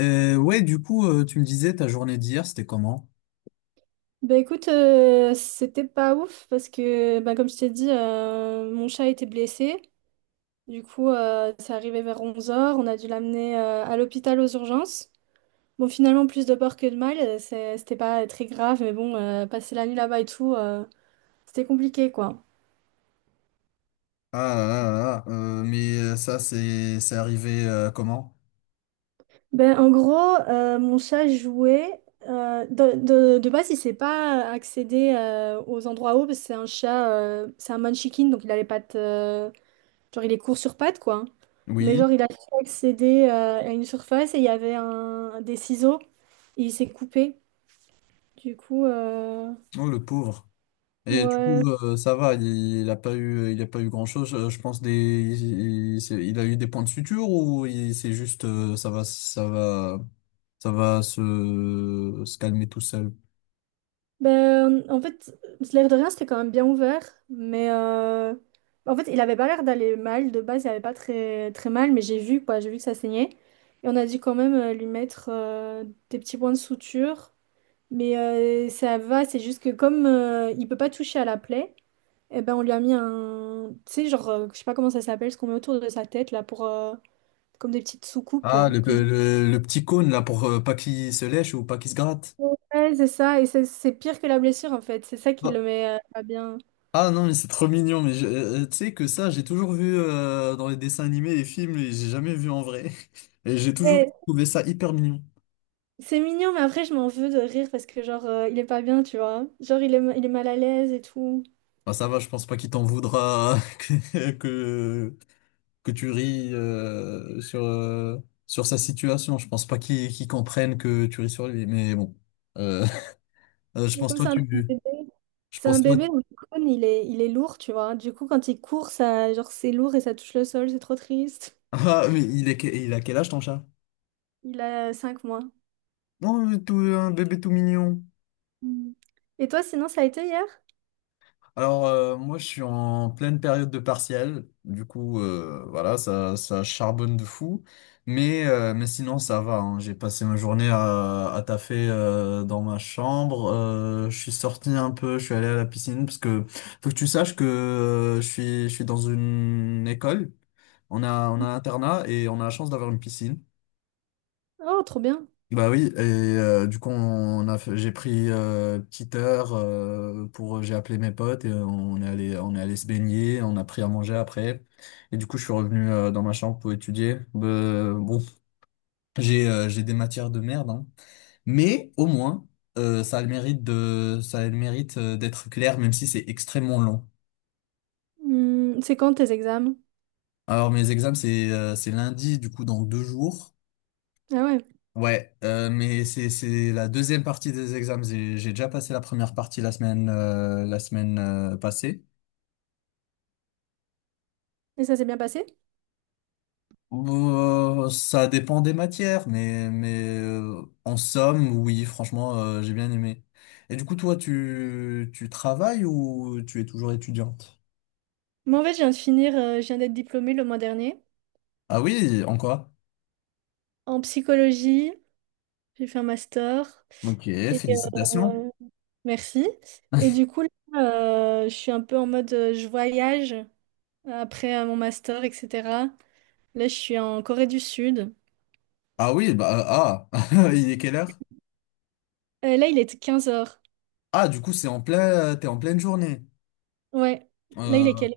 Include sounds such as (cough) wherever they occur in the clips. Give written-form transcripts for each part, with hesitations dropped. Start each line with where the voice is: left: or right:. left: Ouais, du coup, tu me disais ta journée d'hier, c'était comment?
right: Bah écoute, c'était pas ouf parce que, bah, comme je t'ai dit, mon chat était blessé. Du coup, c'est arrivé vers 11h. On a dû l'amener à l'hôpital aux urgences. Bon, finalement, plus de peur que de mal, c'était pas très grave, mais bon, passer la nuit là-bas et tout, c'était compliqué quoi.
left: Ça, c'est arrivé comment?
right: Ben en gros, mon chat jouait. De de base, il sait pas accéder aux endroits hauts parce que c'est un chat, c'est un manchikin, donc il a les pattes. Genre, il est court sur pattes, quoi, hein. Mais
left: Oui.
right: genre, il a su accéder à une surface et il y avait des ciseaux et il s'est coupé. Du coup,
left: Oh, le pauvre. Et du
right: ouais.
left: coup, ça va, il a pas eu, il a pas eu grand-chose. Je pense des, il a eu des points de suture ou c'est juste, ça va, ça va, ça va se calmer tout seul.
right: Ben, en fait, l'air de rien, c'était quand même bien ouvert. Mais en fait, il avait pas l'air d'aller mal. De base, il avait pas très, très mal, mais j'ai vu, quoi. J'ai vu que ça saignait. Et on a dû quand même lui mettre des petits points de suture. Mais ça va, c'est juste que comme il peut pas toucher à la plaie. Eh ben, on lui a mis un. Tu sais, genre, je sais pas comment ça s'appelle, ce qu'on met autour de sa tête, là, pour. Comme des petites soucoupes,
left: Ah,
right: là.
left: le, le petit cône là pour pas qu'il se lèche ou pas qu'il se gratte.
right: Ouais, c'est ça. Et c'est pire que la blessure, en fait. C'est ça qui le met pas bien.
left: Ah non, mais c'est trop mignon, mais tu sais que ça, j'ai toujours vu dans les dessins animés, les films, et j'ai jamais vu en vrai. (laughs) Et j'ai toujours
right: Ouais,
left: trouvé ça hyper mignon.
right: c'est mignon, mais après, je m'en veux de rire parce que, genre, il est pas bien, tu vois. Genre, il est mal à l'aise et tout.
left: Enfin, ça va, je pense pas qu'il t'en voudra (laughs) que tu ris sur sa situation. Je pense pas qu'il comprenne que tu ris sur lui, mais bon. Euh, (laughs) je
right: Mais
left: pense
right: comme
left: toi,
right: c'est un petit
left: tu...
right: bébé,
left: Je
right: c'est un
left: pense toi...
right: bébé, donc
left: (laughs)
right: le cône, il est lourd, tu vois. Du coup, quand il court, ça, genre, c'est lourd et ça touche le sol, c'est trop triste.
left: Ah, mais il a quel âge ton chat?
right: Il a 5 mois.
left: Non, mais tout, un bébé tout mignon.
right: Mm. Et toi, sinon, ça a été hier?
left: Alors, moi, je suis en pleine période de partiel. Du coup, voilà, ça charbonne de fou. Mais sinon, ça va, hein. J'ai passé ma journée à taffer dans ma chambre. Je suis sorti un peu, je suis allé à la piscine parce que faut que tu saches que je suis dans une école. On a un internat et on a la chance d'avoir une piscine.
right: Oh, trop bien.
left: Bah oui, et du coup j'ai pris une petite heure pour j'ai appelé mes potes et on est allé se baigner, on a pris à manger après et du coup je suis revenu dans ma chambre pour étudier. Bon, j'ai des matières de merde, hein. Mais au moins ça a le mérite de ça a le mérite d'être clair même si c'est extrêmement long.
right: Hmm, c'est quand tes examens?
left: Alors mes examens c'est lundi, du coup dans deux jours.
right: Ah ouais.
left: Ouais, mais c'est la deuxième partie des examens. J'ai déjà passé la première partie la semaine passée.
right: Et ça s'est bien passé?
left: Ça dépend des matières, mais en somme, oui, franchement, j'ai bien aimé. Et du coup, toi, tu travailles ou tu es toujours étudiante?
right: Moi, en fait, je viens de finir, je viens d'être diplômée le mois dernier.
left: Ah oui, en quoi?
right: En psychologie, j'ai fait un master.
left: Ok,
right: Et
left: félicitations.
right: euh, merci. Et du coup, là, je suis un peu en mode, je voyage après mon master, etc. Là, je suis en Corée du Sud.
left: Ah oui, bah ah, (laughs) il est quelle heure?
right: Là, il est 15h.
left: Ah, du coup, c'est en plein, t'es en pleine journée.
right: Ouais. Là,
left: Euh,
right: il est quel?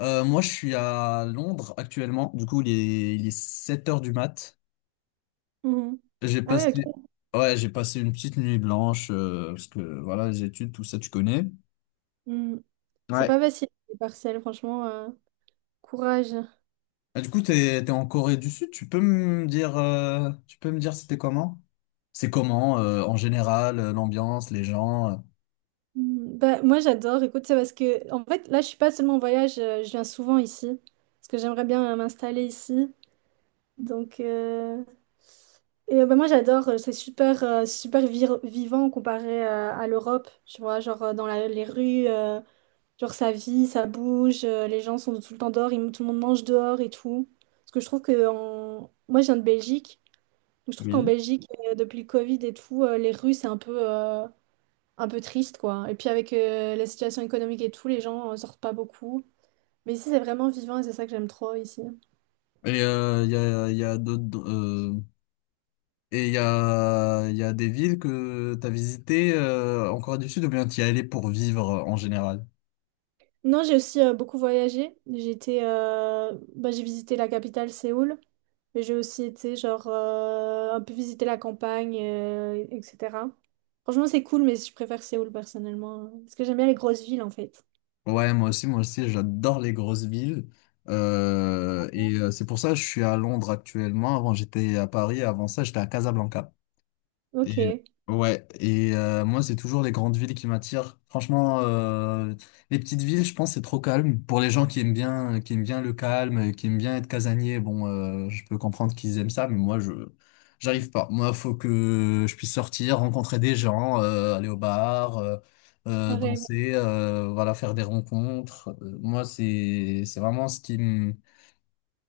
left: Moi, je suis à Londres actuellement. Du coup, il est 7 heures du mat.
right: Mhm.
left: J'ai
right: Ah ouais,
left: passé,
right: ok.
left: ouais, j'ai passé une petite nuit blanche, parce que voilà, les études, tout ça, tu connais.
right: Mhm. C'est
left: Ouais.
right: pas facile, les partiels, franchement. Courage.
left: Ah, du coup, t'es en Corée du Sud. Tu peux me dire c'était comment? C'est comment, en général, l'ambiance, les gens?
right: Mhm. Bah, moi, j'adore. Écoute, c'est parce que, en fait, là, je suis pas seulement en voyage, je viens souvent ici. Parce que j'aimerais bien m'installer ici. Donc, bah, moi, j'adore. C'est super, vivant comparé à l'Europe. Tu vois, genre les rues, genre ça vit, ça bouge. Les gens sont tout le temps dehors, tout le monde mange dehors et tout. Parce que je trouve que moi, je viens de Belgique. Donc, je trouve qu'en
left: Oui.
right: Belgique, depuis le Covid et tout, les rues, c'est un peu triste, quoi. Et puis avec la situation économique et tout, les gens sortent pas beaucoup. Mais ici, c'est vraiment vivant et c'est ça que j'aime trop ici.
left: Et il y a d'autres, il y a des villes que t'as visitées, en Corée du Sud, ou bien t'y es allé pour vivre en général?
right: Non, j'ai aussi beaucoup voyagé. J'étais, bah, j'ai visité la capitale, Séoul. Mais j'ai aussi été, genre, un peu visiter la campagne, etc. Franchement, c'est cool, mais je préfère Séoul personnellement, hein. Parce que j'aime bien les grosses villes, en fait.
left: Ouais, moi aussi, j'adore les grosses villes. C'est pour ça que je suis à Londres actuellement. Avant, j'étais à Paris. Avant ça, j'étais à Casablanca. Et,
right: Ok.
left: ouais, et moi, c'est toujours les grandes villes qui m'attirent. Les petites villes, je pense, c'est trop calme. Pour les gens qui aiment bien le calme, qui aiment bien être casanier, bon, je peux comprendre qu'ils aiment ça, mais j'arrive pas. Moi, faut que je puisse sortir, rencontrer des gens, aller au bar,
right: Pareil.
left: danser, voilà, faire des rencontres. C'est vraiment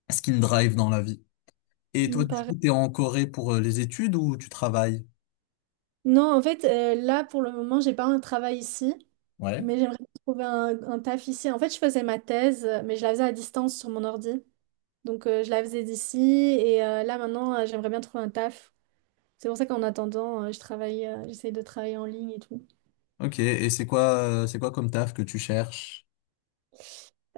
left: ce qui me drive dans la vie. Et toi,
right: Mm,
left: du
right: pareil.
left: coup, t'es en Corée pour les études ou tu travailles?
right: Non, en fait, là, pour le moment, j'ai pas un travail ici,
left: Ouais.
right: mais j'aimerais bien trouver un taf ici. En fait, je faisais ma thèse, mais je la faisais à distance sur mon ordi. Donc, je la faisais d'ici, et là, maintenant, j'aimerais bien trouver un taf. C'est pour ça qu'en attendant, je travaille, j'essaye de travailler en ligne et tout.
left: Ok, et c'est quoi comme taf que tu cherches?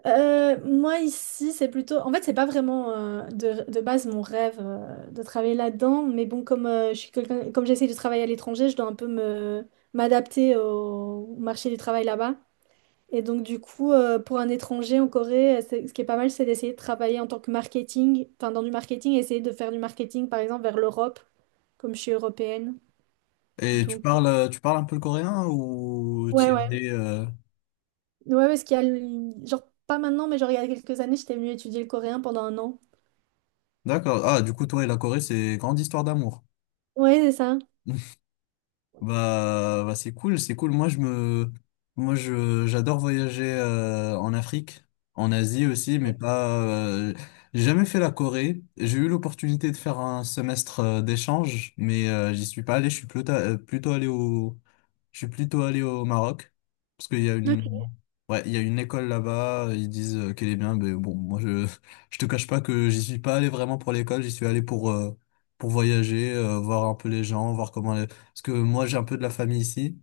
right: Moi, ici, c'est plutôt... En fait, c'est pas vraiment de base mon rêve de travailler là-dedans, mais bon, comme, je suis quelqu'un, comme j'essaye de travailler à l'étranger, je dois un peu me m'adapter au marché du travail là-bas. Et donc, du coup, pour un étranger en Corée, ce qui est pas mal, c'est d'essayer de travailler en tant que marketing, enfin, dans du marketing, essayer de faire du marketing, par exemple, vers l'Europe, comme je suis européenne.
left: Et
right: Donc,
left: tu parles un peu le coréen ou t'y
right: ouais,
left: es
right: ouais.
left: allé,
right: Ouais, ouais, parce qu'il y a, genre, pas maintenant, mais genre, il y a quelques années, j'étais venue étudier le coréen pendant un an.
left: D'accord. Ah, du coup, toi et la Corée, c'est grande histoire d'amour.
right: Ouais, c'est ça.
left: Bah, bah c'est cool, c'est cool. Moi je j'adore voyager en Afrique, en Asie aussi, mais pas j'ai jamais fait la Corée. J'ai eu l'opportunité de faire un semestre d'échange, mais j'y suis pas allé, je suis plutôt plutôt allé au je suis plutôt allé au Maroc parce qu'il y a
right: Ok.
left: une ouais, il y a une école là-bas, ils disent qu'elle est bien, mais bon, moi je te cache pas que j'y suis pas allé vraiment pour l'école, j'y suis allé pour voyager, voir un peu les gens, voir comment parce que moi, j'ai un peu de la famille ici.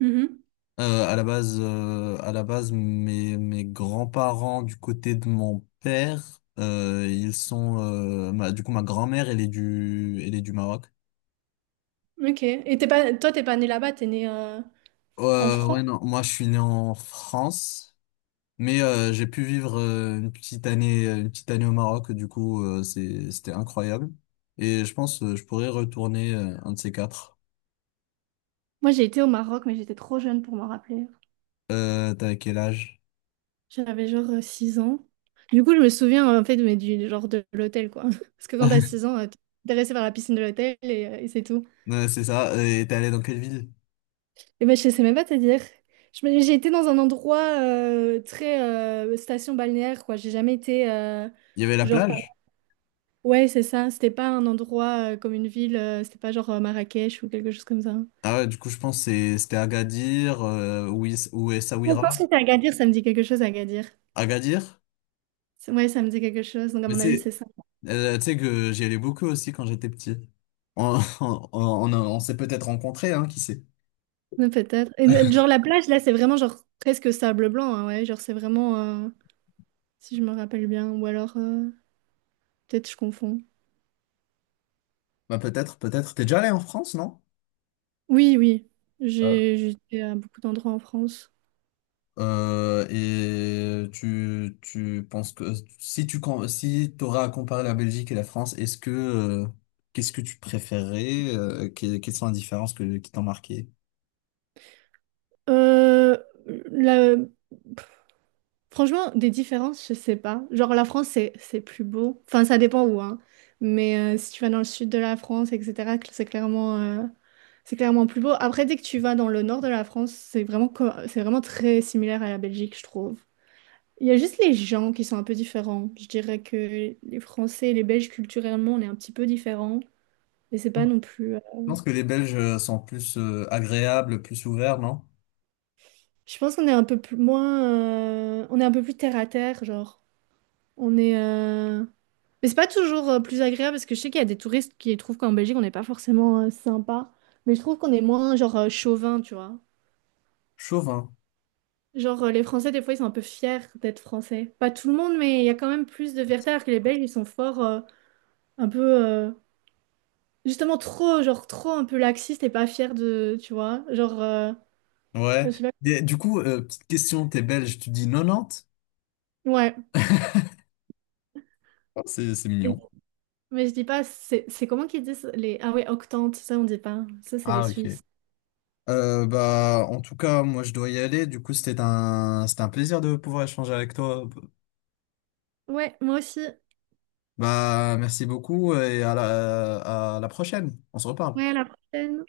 right: Mhm.
left: À la base, mes grands-parents du côté de mon père, ils sont, ma- du coup, ma grand-mère, elle est du Maroc.
right: Ok. Et t'es pas, toi, t'es pas née là-bas, t'es née en France?
left: Ouais, non, moi, je suis né en France, mais j'ai pu vivre une petite année au Maroc. Du coup, c'était incroyable. Et je pense, je pourrais retourner un de ces quatre.
right: Moi, j'ai été au Maroc, mais j'étais trop jeune pour m'en rappeler.
left: T'as quel âge?
right: J'avais genre 6 ans. Du coup, je me souviens en fait mais du genre de l'hôtel quoi. (laughs) Parce que quand t'as
left: (laughs)
right: 6 ans, t'es intéressé par la piscine de l'hôtel et c'est tout.
left: Ouais, c'est ça. Et t'es allé dans quelle ville?
right: Et ben je sais même pas te dire. J'ai été dans un endroit très station balnéaire quoi. J'ai jamais été
left: Il y avait la
right: genre
left: plage?
right: ouais, c'est ça, c'était pas un endroit comme une ville, c'était pas genre Marrakech ou quelque chose comme ça.
left: Ah ouais, du coup, je pense que c'était Agadir ou, ou
right: Je pense
left: Essaouira.
right: que c'est Agadir, ça me dit quelque chose Agadir.
left: Agadir?
right: Ouais, ça me dit quelque chose. Donc à
left: Mais
right: mon avis,
left: c'est,
right: c'est ça.
left: tu sais que j'y allais beaucoup aussi quand j'étais petit. (laughs) On s'est peut-être rencontrés, hein, qui sait?
right: Ouais, peut-être. Et, genre la plage, là, c'est vraiment genre presque sable blanc, hein, ouais. Genre c'est vraiment, si je me rappelle bien, ou alors peut-être je confonds.
left: Bah peut-être, peut-être. T'es déjà allé en France, non?
right: Oui, oui.
left: Euh,
right: J'étais à beaucoup d'endroits en France.
left: et tu, tu penses que si si t'auras à comparer la Belgique et la France, est-ce que qu'est-ce que tu préférerais? Quelles sont les différences qui t'ont marqué?
right: Euh, la- Franchement, des différences, je sais pas. Genre la France, c'est plus beau. Enfin, ça dépend où, hein. Mais si tu vas dans le sud de la France, etc., c'est clairement plus beau. Après, dès que tu vas dans le nord de la France, c'est vraiment très similaire à la Belgique, je trouve. Il y a juste les gens qui sont un peu différents. Je dirais que les Français et les Belges, culturellement, on est un petit peu différents. Mais c'est pas non plus.
left: Je pense que les Belges sont plus agréables, plus ouverts, non?
right: Je pense qu'on est un peu plus moins. On est un peu plus terre à terre, genre. On est. Mais c'est pas toujours plus agréable parce que je sais qu'il y a des touristes qui trouvent qu'en Belgique, on n'est pas forcément sympa. Mais je trouve qu'on est moins, genre, chauvin, tu vois.
left: Chauvin.
right: Genre, les Français, des fois, ils sont un peu fiers d'être Français. Pas tout le monde, mais il y a quand même plus de fierté alors que les Belges, ils sont forts, un peu. Justement, trop, genre, trop un peu laxiste et pas fière de, tu vois, genre, je
left: Ouais.
right: sais
left: Et du coup, petite question, t'es belge, tu dis 90?
right: pas. Ouais.
left: Ah, c'est mignon.
right: Mais je dis pas, c'est comment qu'ils disent les... Ah ouais, octante, ça on dit pas. Ça, c'est les
left: Ah, ok.
right: Suisses.
left: Bah, en tout cas, moi, je dois y aller. Du coup, c'était un plaisir de pouvoir échanger avec toi.
right: Ouais, moi aussi.
left: Bah, merci beaucoup et à la prochaine. On se reparle.
right: Ouais, à la prochaine.